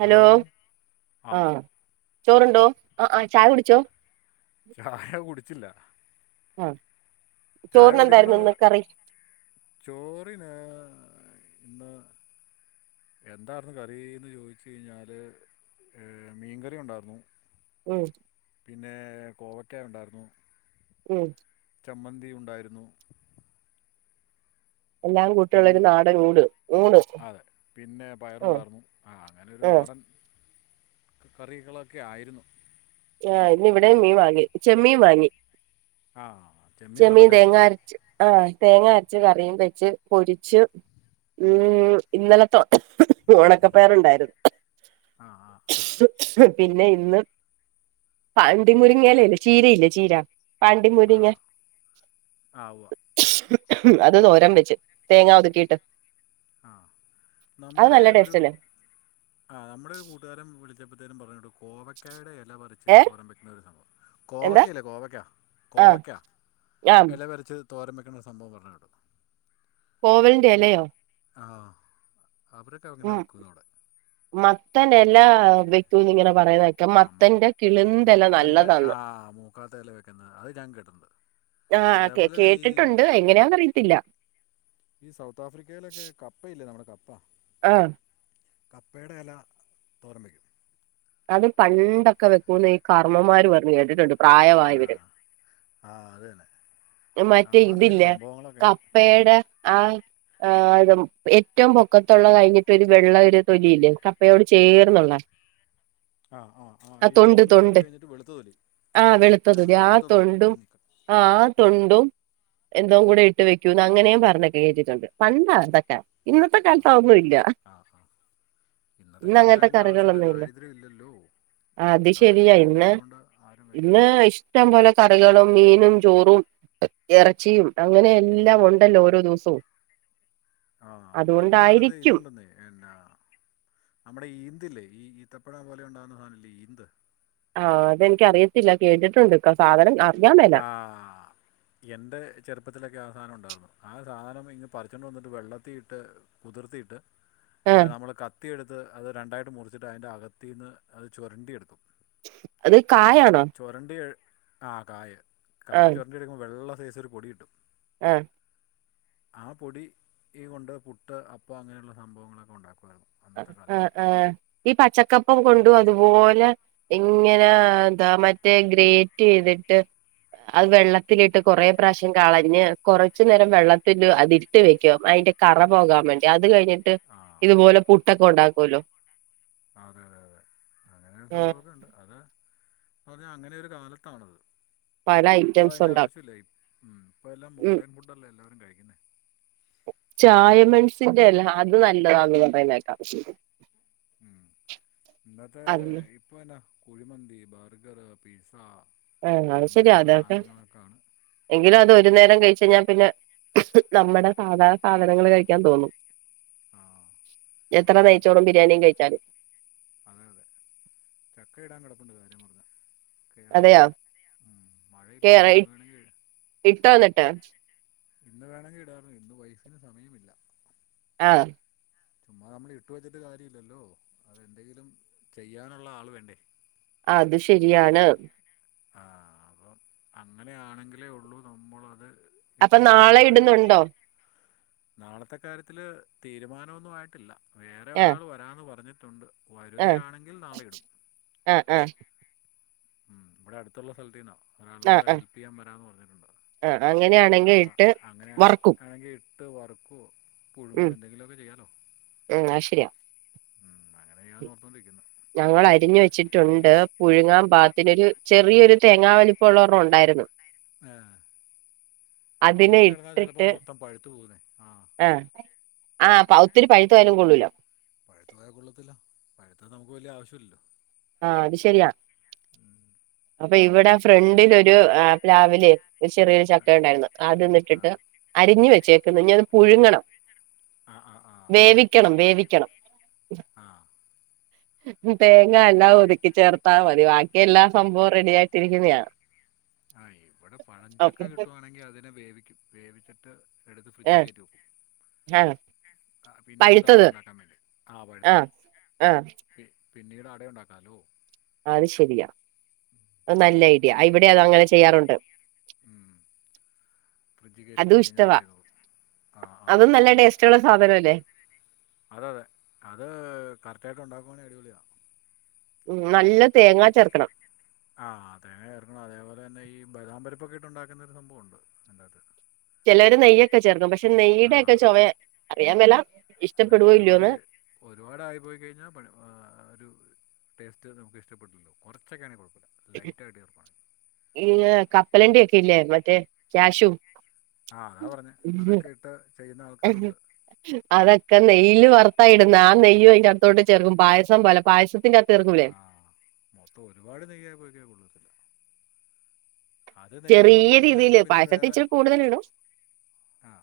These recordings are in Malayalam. ഹലോ ആ ചോറുണ്ടോ അ ആ ചായ കുടിച്ചോ ചായ കുടിച്ചില്ല മ് ചായ കുടിക്കണത് ചോറിന് ഇന്ന് എന്താർന്നു കറീന്ന് ചോയ്ച്ച്കഴിഞ്ഞാല് മീൻകറി ഉണ്ടായിരുന്നു ഉം പിന്നെ കോവക്കായുണ്ടായിരുന്നു ഉം ചമ്മന്തി ഉണ്ടായിരുന്നു എല്ലാം പിൻ കൂട്ടിയുള്ളൊരു നാടൻ ഊട് ഊണ് അതെ പിന്നെ ഉം പയറുണ്ടായിരുന്നു ആ അങ്ങനെ ഒരു ഉം നാടൻ കറികളൊക്കെ ആയിരുന്നു ആ ഇന്ന് ഇവിടെ മീൻ വാങ്ങി ചെമീൻ വാങ്ങി ആ നല്ല ചെമ്മീൻ തേങ്ങാ ടേസ്റ്റല്ലേ അരച്ച് ആ തേങ്ങാ അരച്ച് കറിയും വെച്ച് പൊരിച്ച് ഉം ഇന്നലത്തോ ഒണക്ക പയറുണ്ടായിരുന്നു ആ ആ ആ പിന്നെ ഇന്ന് പാണ്ടി മുരിങ്ങയിലയില്ലേ ചീരയില്ലേ ചീര പാണ്ടി ആ മുരിങ്ങ ആ ഉവ്വ അത് തൊരംവെച്ച് തേങ്ങ ഒതുക്കിട്ട് ആ നമ്മുടെ ഒരു ടേസ്റ്റ് അല്ലേ ആ നമ്മുടെ ഒരു കൂട്ടുകാരൻ വിളി [unintelligible] കോവക്കായുടെ ഇലപറിച്ച് ഏഹ് തോരൻ വയ്ക്കുന്ന വിധം എന്താ കോവയ്ക്കല്ലേ കോവയ്ക്കാ ആഹ് കോവയ്ക്കാ ആഹ് ഇല പറിച്ച് തോരംവെക്ക്ണ സംഭവം പറഞ്ഞ് കേട്ടിട്ടുണ്ട് കോവെലിന്റെ എലയോ ആ അവരൊക്കെ അങ്ങനെ ഉം വെക്കുന്നു അവിടെ മത്തനെല്ലാ വെക്കുവാനിങ്ങനെ ആ മ മത്തന്റെ നല്ലതാന്ന് ആഹ മൂക്കാത്തല വെക്കുന്നത് അത് ഞാൻ കിട്ടണ്ട് ആഹ് കേ അതേപോലെ തന്നെ ഈ കേട്ടിട്ടുണ്ട് എങ്ങനെയാന്നറിയത്തില്ല ഈ സൗത്ത് ആഫ്രിക്കയിലൊക്കെ കപ്പയില്ലേ നമ്മുടെപ്പ പ്പ ആഹ കപ്പയുടെ ഇല തോരമ്പവെക്കും അത് പണ്ടൊക്കെ വെക്കുംന്ന് ഈ കർണവൻ മാര് പറഞ്ഞ കേട്ടിട്ട് എടുക്കും ആ പ്രായമായ വരും ആ അത് തന്നെ മറ്റേ ആ സൈസ് ഇതില്ല സംഭവങ്ങളൊക്കെയാണ് കപ്പയുടെ ആ ആ അത ഏറ്റവും പൊക്കത്തുള്ള കഴിഞ്ഞിട്ട് ഒരു വെള്ള ഒരു തൊലിയില്ലേ കപ്പയോട് ചേർന്നുള്ള ആഹ ആ ആ് ഈ തൊണ്ട് ചുവന്ന തൊലി തൊണ്ട് കഴിഞ്ഞിട്ട് വെളുത്ത തൊലി ആഹ് വെളുത്ത ആഹ തൊലി വെളുത്തതുണ്ട് ഉ ും എന്തോ കൂടെ ഇട്ട് വെക്കൂന്ന് അങ്ങനെയും പറഞ്ഞൊക്കെ കേട്ടിട്ടുണ്ട് പണ്ടാ ഇതൊക്കെ ഇന്നത്തെ ആഹ് കാലത്ത് ഒന്നുംല്ല ആഹ് ആഹ് ഇന്നത്തെ ഇന്ന കാലത്ത് അങ്ങനത്തെ അതിൻ്റെ ആവശ്യമില്ല കറികളൊന്നും ഇല്ല ദാരിദ്ര്യം ഇല്ലല്ലോ അത് ശരിയാ ദാരിദ്ര്യം ഇന്ന് ഇല്ലാതുകൊണ്ട് ആരും ഇന്ന് വെക്കുന്നില്ല ഇഷ്ടം പോലെ കറികളും മീനും ചോറും ഇറച്ചിയും അങ്ങനെയെല്ലാം ഉണ്ടല്ലോ ഓരോ ദിവസവും ആഹ പണ്ട കാലത്ത് അതുകൊണ്ടായിരിക്കും ഇതുണ്ടന്ന്ാ നമ്മുടെ ഈ ഇന്ത്ല് ഈ ഇത്തപ്പഴ പോലെ ഉണ്ടാവകുന്ന സാധനില്ലേ ഇന്ത് ആ് അതെനിക്ക അറിയത്തില്ല കേട്ടിട്ടുണ്ട് സാധനം അറിയാൻ മേല ആ എന്റെ ചെറുപ്പത്തിലൊക്കെ സാധനമ ഉണ്ടായിരുന്നു ആ സാധനം ഇ പറിച്ചുകൊണ്ട് വന്നിട്ട് വെള്ളത്തിയിട്ട് കുതിർത്തിയിട്ട് ആഹ് നമ്മള് കത്തി എടുത്ത് അത് അത് രണ്ടായിട്ട് മുറിച്ചിട്ട് അതി്ന്റെ അകത്തു നിന്ന് അത് ചുരണ്ടി എടുക്കും അത് കായണോ ആഹ കായ കാ ചൊരഞ്ഞ എടുക്ക്പോ വെള്ള േസര് പൊടി കട്ടും ആഹ ആ പൊടി കൊണ്ട് പുട്ട് അപ്പ അങ്ങനെയുള്ള സംഭവങ്ങളൊക്കെ ഉണ്ടാക്കുുവമായിരുന്നു ആ ആ ഈ പച്ചക്കപ്പം കൊണ്ട അതുപോലെ ഇങ്ങനെ എന്താ മറ്റേ ഗ്രേറ്റ് ചെയ്തിട്ട് അത് വെള്ളത്തിലിട്ട് കൊറെേ പ്രാവശ്യം കളഞ്ഞ് കൊറച്ച നേരം വെള്ളത്തി അതിരുത്ത് വെക്കും അതിന്റെ കറ പോകാൻ വേണ്ടി അത് കഴിഞ്ഞ ് ആ ഇതുപോലെ പു തൊക്കെ ഉണ്ടാക്കുമല്ലോ അതെ അതെ അതെ അങ്ങനെ ഒരു ആഹ് സംഭവൊക്കെ ഉണ്ട് അതെ പറഞ്ഞ അങ്ങനെയൊ ഒരു കാലത്താണത് പല ഇപ്പൊ ഐറ്റംസ് അതിന്റെ ഉണ്ടാക്കും ആവശ്യമില്ല ഇപ്പ എല്ലാം മോഡേൺ ഫുഡല്ലേ എല്ലാവരും കഴി ചായമെൺസിന്റെ അല്ല അത് നല്ലതാന്ന് പറയുന്നേക്കാം അതിന് [unintelligible] കുഴിമന്തി ബർഗർ പിസ്സാ ആ അത് ശരിയാ അതൊക്കെ എങ്കിലും അത് ഒരു നേരം കഴിച് [unintelligible] പിന്ന ഞാൻ പിന്ന നമ്മടെ സാധാ സാധനങ്ങള് കഴിക്കാൻ തോന്നും ആ എത്ര നെയ്യ്ചോറും ബിരിയാണിയും കഴിച്ചാല് അതെ അതെ ചക്കയിടാൻ കിടപ്പുണ്ട് കാര്യം പറഞ്ഞ അതെയോ മഴയില്ലാതെ ഇന്ന് [unintelligible] വേണമെങ്കിൽ ഇട്ടോ എന്നി ട്ട് ഇന്ന് വേണമെങ്കിൽ ഇടാർന്നു ഇന്ന് വൈഫിന് സമയവും ഇല്ല ആ ചുമ്മാ നമ്മൾ ഇട്ട് വെച്ചിട്ട് കാര്യല്ലല്ലോ അതെന്തെങ്കിലും ചെയ്യാനുള്ള ആള് വേണ്ടേ അത് ശരിയാണ് ആ അപ്പം അങ്ങനെയാണെങ്കിലേ ഉള്ളു നമ്മൾ അത് അപ്പൊ നാളെ ഇടുന്നുണ്ടോ നാളത്തെ കാര്യത്തില് തീരുമാനമൊന്നും ആയിട്ടില്ല വേറെ ഒരാൾ [unintelligible] അ വരികയാണെങ്കിൽ നാളെ ഇടും ആ ആ മ്മ് ഇവിടെ അടുത്തുള്ള സ്ഥലത്തീന്നാ [unintelligible] ആഹ് കൂടെ ആഹ് ഹെൽപ്പ് ചെയ്യാൻ വരാന്ന് പറഞ്ഞിട്ടുണ്ട് ആഹ് അങ്ങനെയാണെങ്കി അപ്പം ഇട്ട് അങ്ങനെ വറക്കും ആണെങ്കിൽ ഇ ട്ട് വർക്കോ പുഴുങ്ങോ ഉം എന്തെങ്കിലുമൊക്കെ ചെയ്യാലോ ഉം അത് ശരിയാ അങ്ങനെ ചെയ്യാന്നു ഓർത്തോണ്ടിരിക്കുന്നു ഞങ്ങൾ അരിഞ്ഞു വെച്ചിട്ടുണ്ട് പുഴുങ്ങാൻ പാ ത്തിനൊരു ചെറിയൊരു തേങ്ങ വലിപ്പ ഉള്ള ഒരെണ്ണം ഉണ്ടായിരുന്നു ആ അതിനെ ഇനിയും കിടന്നാ ചിലപ്പോ ഇട്ടിട്ട് മൊത്തം പഴുത്തു പോകുന്നേ ആ ആ പൗ ഒത്തിരി പഴുത്തു പോയാലും കൊള്ളൂല പഴുത്ത് പോയാൽ കൊള്ളത്തില്ല പഴുത്ത നമുക്ക് വലിയ ആവശ്യമില്ലല്ലോ ആ അത് ശരിയാ ഉം അപ്പൊ ഇവിടെ ഫ്രണ്ടിലൊരു പ്ലാവില് ചെറിയൊരു ചക്ക ഉണ്ടായിരുന്നു അതിന്ന് ആ ഇട്ടിട്ട് അരിഞ് വെച്ചേ [unintelligible] പുഴുങ്ങണം ആ ആ ആ ആ വേവിക്കണം വേവി ആ [unintelligible] തേങ്ങ എല്ലാം ഒതുക്കി ചേർത്താൽ മതി ബാക്കിയെല്ലാം സംഭവം റെഡിയാറ്റിട്ടിരിക്കുന്നെയാ ആ ഇവിടെ പഴഞ്ചക്ക കിട്ടവാണെങ്കിൽ അതിനെ വേവിക്കും വേവിച് [unintelligible] എടുത്ത് ഫ്രിഡ്ജിൽ കേറ്റു [unintelligible] ആഹ [unintelligible] ആ പിന്നീട് അട ഉണ്ടാക്കാൻ വേണ്ടി ആ പഴുത്തത് ആഹ് ആഹ് പിന്നീട് അട ഉണ്ടാക്കാലോ അത് ശരിയാ നല്ല ഐഡിയ ഇവിടെ അത് അങ്ങനെ ചെയ്യാറുണ്ട് ഉ ഫ്രിഡ്ജ് കയറ്റി അതും വെച്ച് കഴിഞ്ഞാൽ ഇഷ്ടവാ അവിടെ ഇരുന്നോളും ആ ആ അതും നല്ല ടേസ്റ്റുള്ള സാധനല്ലേ അതതെ അത് കറക്റ്റ് ആയിട്ട് ഉണ്ടാക്കുവാണ അടിപൊളിയാ ഉ നല്ല തേങ്ങാ ചേർക്കണം ആഹ് തേങ്ങ ചേർക്കണം അതേപോലെ തന്നെ ഈ ബദാംമ്പരിപ്പൊക്കെ ഇട്ടുണ്ടാക്കുന്ന ഒരു സംഭവമ്മുണ്ട് അധിനകത്ത് ചിലവർ നെയ്യൊക്കെ ചേർന്നു പക്ഷെ നെയ്യുടെ ഒക്കെ ചുവ അറിയാൻ മേലാ എന്നാ ഒരുപാട് ഒരുപാട ആയി പോയി കഴിഞ്ഞാ പണി ആ ഒരു ടേസ്റ്റ് നമുക്ക്ഷ്ടപ്പെടൂല്ലല്ലോ കുറൊക്കെയാണങ്കിൽ കുഴപ്പ ലൈറ്റ് ആയിട്ട് ചേർക്കാണെങ്കിൽ പിന്നെ കപ്പലണ്ടി ഒക്കെ ഇല്ലേ മറ്റേ ക്യാഷു ആ് അതാ പറഞ്ഞ അതൊക്കെ ഇട്ട് ചെയ്യുന്ന ആൾക്കാരുണ്ട് ഒക്കെ നെയ്യില് വറുത്തായി ഇടുന്ന ആ നെയ്യ് അയിന്റെ അകത്തോട്ട് ചേർക്കും പായസം പോല പായസത്തിനകത്ത് ആഹ മൊത്തം ഒരുപാട് നെയ്യ ആയി പോയ കൊള്ളത്തില്ല അത് നെയ്യിലാ ചെറിയ രീതിയില് വറുത്തിടുന്നതെങ്കിൽ പിന്നെ പായസത്തിൽ വേറെ ഇച്ചിരി കൂടുതൽ ഇടും ആ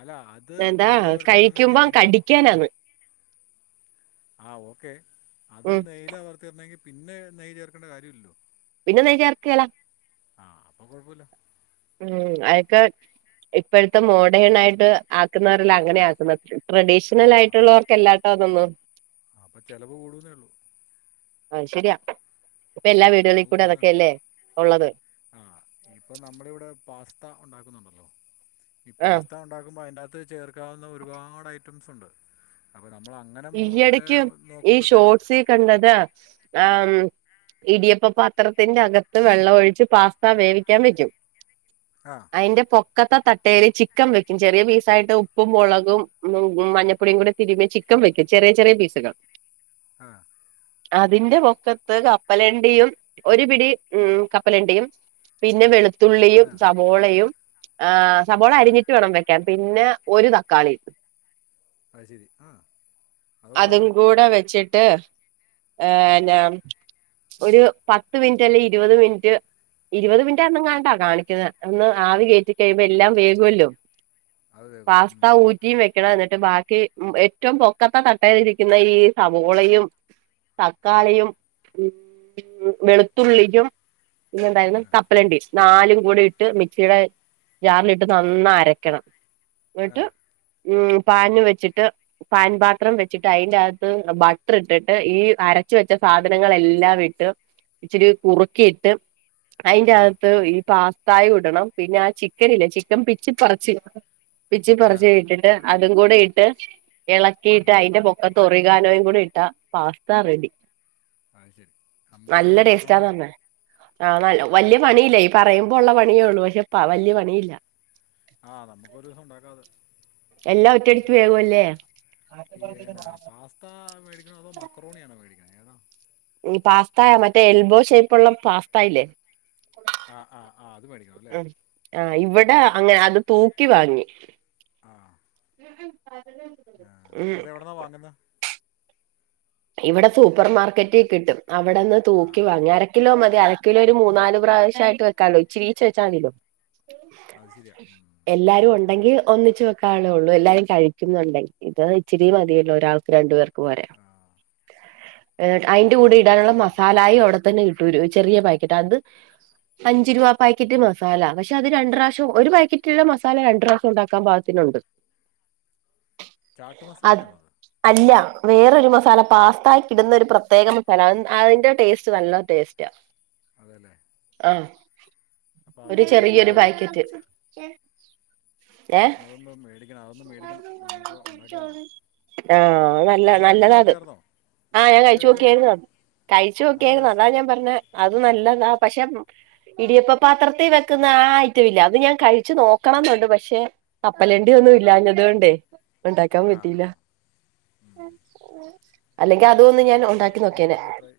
അല്ല അത് എന്താ നെയ്യിൽ വറുത്തിടുന്നെങ്കിൽ കഴിക്കുമ്പോം കടിക്കാനന്ന് ആഹ് ഓക്കെ അത് നെയ്യില വറുത്തരുന്നെങ്കി പിന്നെ നെയ് ചേർക്കേണ്ട കാര്യമല്ലോ പിന്നെ നെയ്യ് ചേർക്കെലാ ആഹ അപ്പൊ കൊഴപ്പമില്ല ഉം അതൊക്കെ ഇപ്പോഴത്തെ മോഡേൺ ആയിട്ട് ആക്കുന്നവരെല്ലാം അങ്ങനെ ആക്കുന്നത് ട്രഡീഷണൽ ആയിട്ടുള്ളവർക്ക്ല്ലാട്ടോന്നൊന്നു അപ്പൊ ചെലവ് കൂടന്നേള്ളു ആഹ ശരിയാ ഇപ്പൊ എല്ലാ വീടുകളിൽ ചിലവ് കൂടെ കൂടാൻ അതൊക്കെയല്ലേ ഉള്ളത് ത്ത ഉണ്ടാക്കുന്നുണ്ടല്ലോ ഈ ആ പാസ്ത ഉണ്ടാക്കുമ്പോ അതിന്റെ ത്ത് ചേർക്കാവുന്ന ഒരുപാട് ഐറ്റംസ് ഉണ്ട് അപ്പൊ നമ്മൾ അങ്ങനെ മോ ഈയിടക്ക് ഏഹ് ഈ നോക്കുമ്പോത്തേനും ഷോർട്സ് കണ്ടതാ ആം ഇടിയപ്പ പാത്രത്തിന്റെഅകത്തു വെള്ള ഒഴിച്ച് പാസ്തവേവിക്കാൻ വെക്കും ആഹ് അയിന്റെ പൊ മുക്കത്ത തട്ടേരി ചിക്കൻ വെക്കും ചെറിയ പീസായിട്ട് ഉപ്പും മുളകും മഞ്ഞപ്പൊടിയും കൂടി തിരുമി ചിക്കൻ വെക്കും ചെറിയ ചെറിയ പീസുകൾ ആഹ് അതിന്റെ പൊക്കത്ത് കപ്പലണ്ടിയും ഒരു പിടി ഉം കപ്പലണ്ടിയും പിന്നെ വെളു തുള്ളിയും ആഹ് സബോളയും ആഹ് സബോള ആഹ് അരിഞ്ഞട്ട് വേണം വെക്കാൻ. പിന്നെ ഒരു തക്കാളിയും ആ ശരി ആഹ് അത് കൊള്ളാലോ അതുക്കൂടെ വെച്ചി ട്ട് ആഹ് എന്ന ഒരു പത്ത് മിനിറ്റ് അല്ലെ ഇരുപത് മിനിറ്റ് ഇരുപത് മിനിറ്റ് എന്നയേണ്ടേ കാണിക്കുന്ന ഒന്ന് ആവി കയറ്റി കഴിയുമ്പോ എല്ലാം വെക്കുമല്ലോ. അത് കേൾക്കും പാസ്ത ഉം ഊറ്റിയും വെക്കണ എന്നി ബാക്കി ഉം ഏറ്റവും പൊക്കത്തെ തട്ടയില് ഇരിക്കുന്ന ഈ സവോളയും തക്കാളിയും ഉം വെളുത്തുള്ളിക്കും. പിന്നെ എന്തായിരുന്നു ആഹ് കപ്പലണ്ടി. നാലും കൂടി ഇട്ട് മിക്സിയുടെ ജാറിലിട്ട് നന്നാ അരക്കണം. വെട്ട് ആഹ് ഉം പാന് വെച്ചിട്ട് പാൻ പാത്രം വെച്ചിട്ട് അതിന്റെ അകത്ത് ബട്ടർ ഇട്ടിട്ട് ഈ അരച്ച വെച്ച സാധനങ്ങളെല്ലാം ഇട്ട് ഇച്ചിരി കുറുക്കിയിട്ട്. അയിന്റെ ആഹ് അകത്ത് ഈ പാസ്തായും. ക്കണം പിന്നെ ആ ചിക്കൻ ഇല്ലേ ചിക്കൻ പിച്ചി പറച്ച്. പിച്ചി ആഹ് പറച്ച് ഇട്ടിട്ട്. അതും കൂടെ ഇട്ട്. ഉം ഇളക്കിയിട്ട് അതിന്റെ പൊക്കൊത്ത [unintelligible] കൂടി ഇട്ടാ പാസ്ത റെഡി. അത് ശരി നമുക്ക് ഒരു ദിവസം ഉണ്ടാക്കണല്ലോ. ആഹ് നല്ല വാല്യ പണിയില്ല ഈ പറയുമ്പോ ഉള്ള പണിയേള്ളൂ പക്ഷെ വല്യ പണിയില്ല. ആഹ് നമുക്ക് ഒരുദിവസം ഉണ്ടാക്കാം അത്. എല്ലാ ഉം ഒറ്റയടിക്ക് വെക്കുമല്ലേ. ഈ എന്നാ പാസ്ത മേടിക്കണോ അതോ മക്കറോണിയാണോ മേടിക്കണേ ഏതാ പാസ്ത മറ്റേ എൽബോ ഷേപ്പ് ഉള്ള പാസ്ത ഇല്ലേ. ആഹ് ആഹ് ആഹ് അത് മേടിക്കണമല്ലേ. ആ ഇവിടെ അങ്ങ് അത് തൂക്കിവാങ്ങി. ആഹ് [unintelligible] ആഹ് ഉം അത് എവിടന്നാ വാങ്ങുന്ന. ഇവിടെ സൂപ്പർ മാർക്കറ്റിൽ കിട്ടും അവിടെന്ന് ആഹ് തൂക്കിവാങ്ങിക്കുക അരക്കിലോ മതി അരക്കിലോ ഒരു മൂന്നാല് പ്രാവശ്യ ആയിട്ട് വെക്കാല്ലോ ഇച്ചിരിയിച്ചിരി വച്ചാൽ മതിയല്ലോ. അത് ശരിയാ ഉം എല്ലാരും ഒ ണ്ടെങ്കിൽ ഒന്നിച്ച് വെക്കാനുള്ളതേ ഉള്ളൂ എല്ലാരും കഴിക്കുന്നുണ്ടെങ്കി ഇത് ഇച്ചിരി മതിയല്ലോ ഒരാൾക്ക് രണ്ടു പേർക്ക് പോരെ ആ ആ, അയിന്റെ കൂടെ നല്ല ഇടാനുള്ള ടേസ്റ്റായിരുന്നു അത് മസാലായയും അവിടെത്തന്നെ ഒരു ചെറിയ പാക്കറ്റ് അത് അഞ്ചു രൂപ പാക്കറ്റ് മസാല പക്ഷെ അത് രണ്ട് പ്രാവശ്യം ഒരു പാക്കറ്റുള്ള മസാല രണ്ട് പ്രാവശ്യം ഉണ്ടാക്കാൻ പാകത്തിനുണ്ട് ചാട്ട് മസാല അത് ആണോ അല്ല വേറൊരു മസാല പാസ്തായിക്ക് ഇടുന്ന ഒരു പ്രത്യേക മസാല അതിന്റെ ടേസ്റ്റ് നല്ല ടേസ്റ്റാ അതേല്ലേ ആ ഒരു ചെറിയൊരു പാക്കറ്റ് ഏ അതൊന്ന് മേടിക്കണം അതൊന്ന് മേടിക്കണം നമുക്ക് ഉണ്ടാക്കി നോക്കണം ആ നല്ല നീ കഴിച്ചു നല്ലതാ അത് നോക്കിയാരുന്നോ ആ ഞാൻ കഴിച്ചു നോക്കിയാരുന്നു കഴിച്ചു നല്ല നോക്കിയാരുന്നു ടേസ്റ്റ് അതാ ഞാൻ പറഞ്ഞെ അത് നല്ലതാ പക്ഷേ പക്ഷെ ഇടിയപ്പ പാത്രത്തിൽ വെക്കുന്ന ആ ഐറ്റം ഇല്ലേ അത് ഞാൻ കഴിച്ചു നോക്കണോന്നുണ്ട് പക്ഷെ കപ്പലണ്ടി ഒന്നും ഇല്ലാഞ്ഞതുകൊണ്ടേ ഉണ്ടാക്കാൻ ആ പറ്റിയില്ല അല്ലെങ്കിൽ ആ അതും ഒന്ന് അപ്പൊ ഞാൻ അത് ഉണ്ടാക്കി നോക്കിയേനെ നമുക്കൊന്ന് ട്രൈ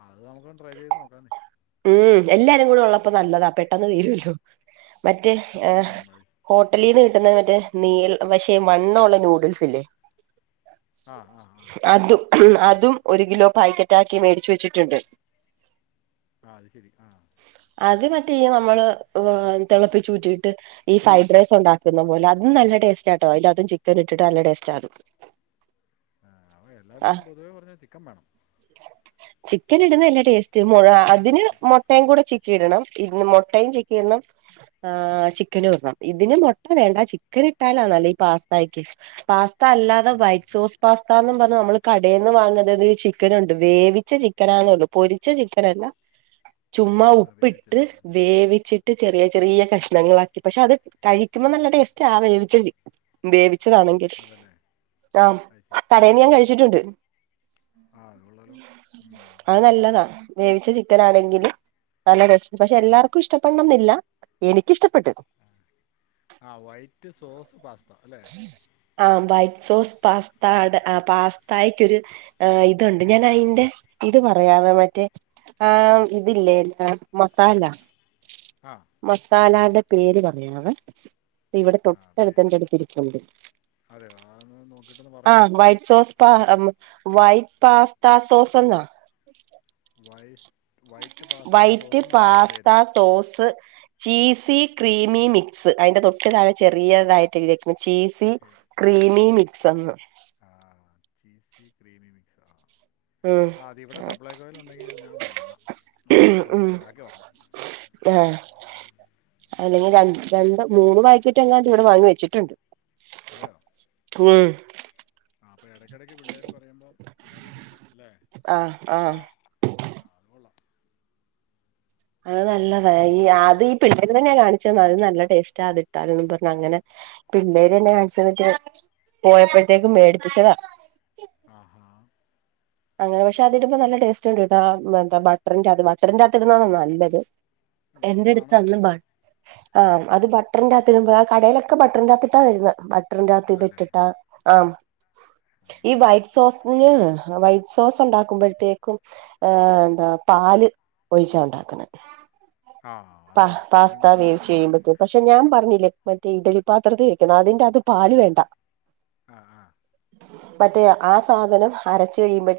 ആ അത് നമുക്കൊന്ന് ട്രൈ ചെയ്ത് നോക്കാന്നേ ഉം എല്ലാരും കൂടെ ഉള്ളപ്പോ നല്ലതാ പെട്ടെന്ന് തീരുവല്ലോ മറ്റേ ഉം അത് ശ- ഹോട്ടലീന്ന് മറ്റേ നീ പക്ഷെ വണ്ണം ഉള്ള നൂഡിൽസ് ഇല്ലേ ആ ആ ആ അതും അതും ഒരു കിലോ പായ്ക്കറ്റാക്കി മേടിച്ച് വെച്ചിട്ടുണ്ട് ആ അത് ശരി ആ റ്റേ നമ്മള് തിളപ്പിച്ച് ഊറ്റിയിട്ട് ഈ ഫ്രൈഡ്റൈസ് ഉണ്ടാക്കുന്ന പോലെ അതും നല്ല ടേസ്റ്റാട്ടോ അതിന്റകത്തും ചിക്കൻ ഇട്ടിട്ട് നല്ല ടേസ്റ്റാ അതും ആ ആ ആ എല്ലാത്തിനും പൊതുവേ പറഞ്ഞാ ചിക്കൻ വേണം ചിക്കൻ ഇടുന്ന എല്ലാ ടേസ്റ്റ് മുഴ അതിന് മുട്ടയും കൂടെ ചിക്കിയിടണം മുട്ടയും ചിക്കിയിടണം ആ ചിക്കനും ഇടണം ഇതിന് മുട്ട വേണ്ട ചിക്കൻ ഇട്ടാലാണല്ലേ ഈ പാസ്തക്ക് പാ സ്ഥാ അല്ലാതെ ആ അത് വൈറ്റ് ശരി സോസ് പാസ്താന്ന് പറഞ്ഞു നമ്മള് കടയിൽ നിന്ന് വാങ്ങുന്നത് ചിക്കൻ ഉണ്ട് വേവിച്ച ചിക്കനാന്നേ ഉള്ളൂ പൊരിച്ച ചിക്കനല്ല ചുമ്മാ ആ വേവിച്ചത് ഉപ്പിട്ട് അല്ലേ? വേവിച്ചിട്ട് ചെറിയ ചെറിയ കഷണങ്ങളാക്കി പക്ഷെ അത് കഴിക്കുമ്പോ നല്ല ടേസ്റ്റാ ആ വേവിച്ച ചി വേവി വിച്ചതാണെങ്കിൽ അതല്ലേ ആം അത് ശരി ആ കടയിൽ നിന്ന് ഞാൻ കഴിച്ചിട്ടുണ്ട് ആ അത് കൊള്ളാലോ ഉം. അത് നല്ലതാ വേവിച്ച ചി ആണെങ്കിലും നല്ല രസ പക്ഷെ ആ എല്ലാർക്കും ഇഷ്ടപ്പെടണമെന്നില്ല എനിക്കിഷ്ടപ്പെട്ട് ആ വൈറ്റ് സോസ് പാസ്ത അല്ലേ ആ വൈറ്റ് സോസ് പാസ്താടെ ആ പാസ്തക്കൊരു ഇതുണ്ട് ഞാൻ അതിന്റെ ഇത് പറയാവേ മറ്റേ ആഹ് ഇതില്ലേ മസാല ആ മസാലാ എന്റെ പേര് പറയാണ് ഇവിടെ ആ പേ തൊട്ടടുത്തന്റെ അടുത്തിരിണ്ട് അതെ അതൊന്ന് നോക്കിയിട്ടൊന്ന് ആ പറയാമെന്ന് വറ്റ് സോസ് പ വൈറ്റ് പാസ്ത സോസ് എന്നാ വൈസ് വൈറ്റ് പാസ്ത വൈറ്റ് സോസ് എന്നാണ് അതിൻ്റെ പാസ്ത പേര് സോസ് ചീസി ക്രീമി മിക്സ് അതിന്റെ തൊട്ട താണ് ചെറിയതായിട്ട് എഴുതിേക്കുന്നത് ചീസ് എഴ്- ക്രീമീ സന്ന് ആ ചീസി ക്രീംമി മിക്സാ ഉം അതിവിടെ സപ്ലൈ കോയില് ഉണ്ടെങ്കിൽ ഞാൻ വാങ്ങാം നോക്കട്ടെ ഉം എന്നിട്ട് ഉണ്ടാക്കി നോക്കണം ആഹ് അല്ലെങ്കിൽ രണ്ട് രണ്ട് മൂന്ന് പാക്കറ്റ് എങ്ങാട് ഇവിടെ വാങ്ങി വെച്ചിട്ടുണ്ട് അതെയോ ഉം അപ്പൊ ഇടക്ക് ഇടയ്ക്കു പിള്ളാര്‌ പറയുമ്പോൾ ഉണ്ടാക്കി കൊടുക്കും ആഹ് ആഹ് ആഹ് അത് കൊള്ളാം അത് നല്ലതാ ഈ അത് ഈ പിള്ളേര് തന്നെയാ കാണിച്ചു തന്ന അത് നല്ല ടേസ്റ്റ് അത് ഇട്ടാലും പറഞ്ഞ അങ്ങനെ പിള്ളേര് തന്നെ കാണിച്ചു തന്നിട്ട് പോയപ്പോഴത്തേക്കും മേടിപ്പിച്ചതാ ആഹാ അങ്ങനെ പക്ഷെ അതി ഇടുമ്പോ നല്ല ടേസ്റ്റ് ഉണ്ട്ട്ടാ എന്ത ബട്ടറിന്റെ അകത്ത് ബട്ടറിന്റെറകത്ത് ഇടുന്നന്നാണ് നല്ലത് എന്റെ അടുത്ത് ബട്ടറാണ് അന്നും പ ബാറ്ററിനാക്കതു ഇടുമ്പോൾ ആ കടയിലൊക്കെ ബട്ടറിനകത്തിട്ടാ വരുന്ന ബാ ബാറ്ററിന്റെ അകത്തു ഇത് അതല്ലേ ഇട്ടിട്ടു ആ ആം ഈ വൈറ്റ് സോസന് വൈയ് സോസ് ഉണ്ടാക്കുമ്പോഴത്തേക്കും ഏ എന്താ പാല് ഒഴിച്ചാ ഉണ്ടാക്കുന്നെ ആ പ അതെ അതെ ഞാൻ പാസ്ത വേവച്ച് കഴിയുമ്പത്തേ പക്ഷെ ഞാൻ പറഞ്ഞില്ലേ മറ്റേ ഇഡലി പാത്രത്തിൽ വെക്കുന്നു അതിന്റെ ത് പാല് ആ വേണ്ട ആ ആ മറ്റേ ആ സാധനം അരച് കഴിയുമ്പ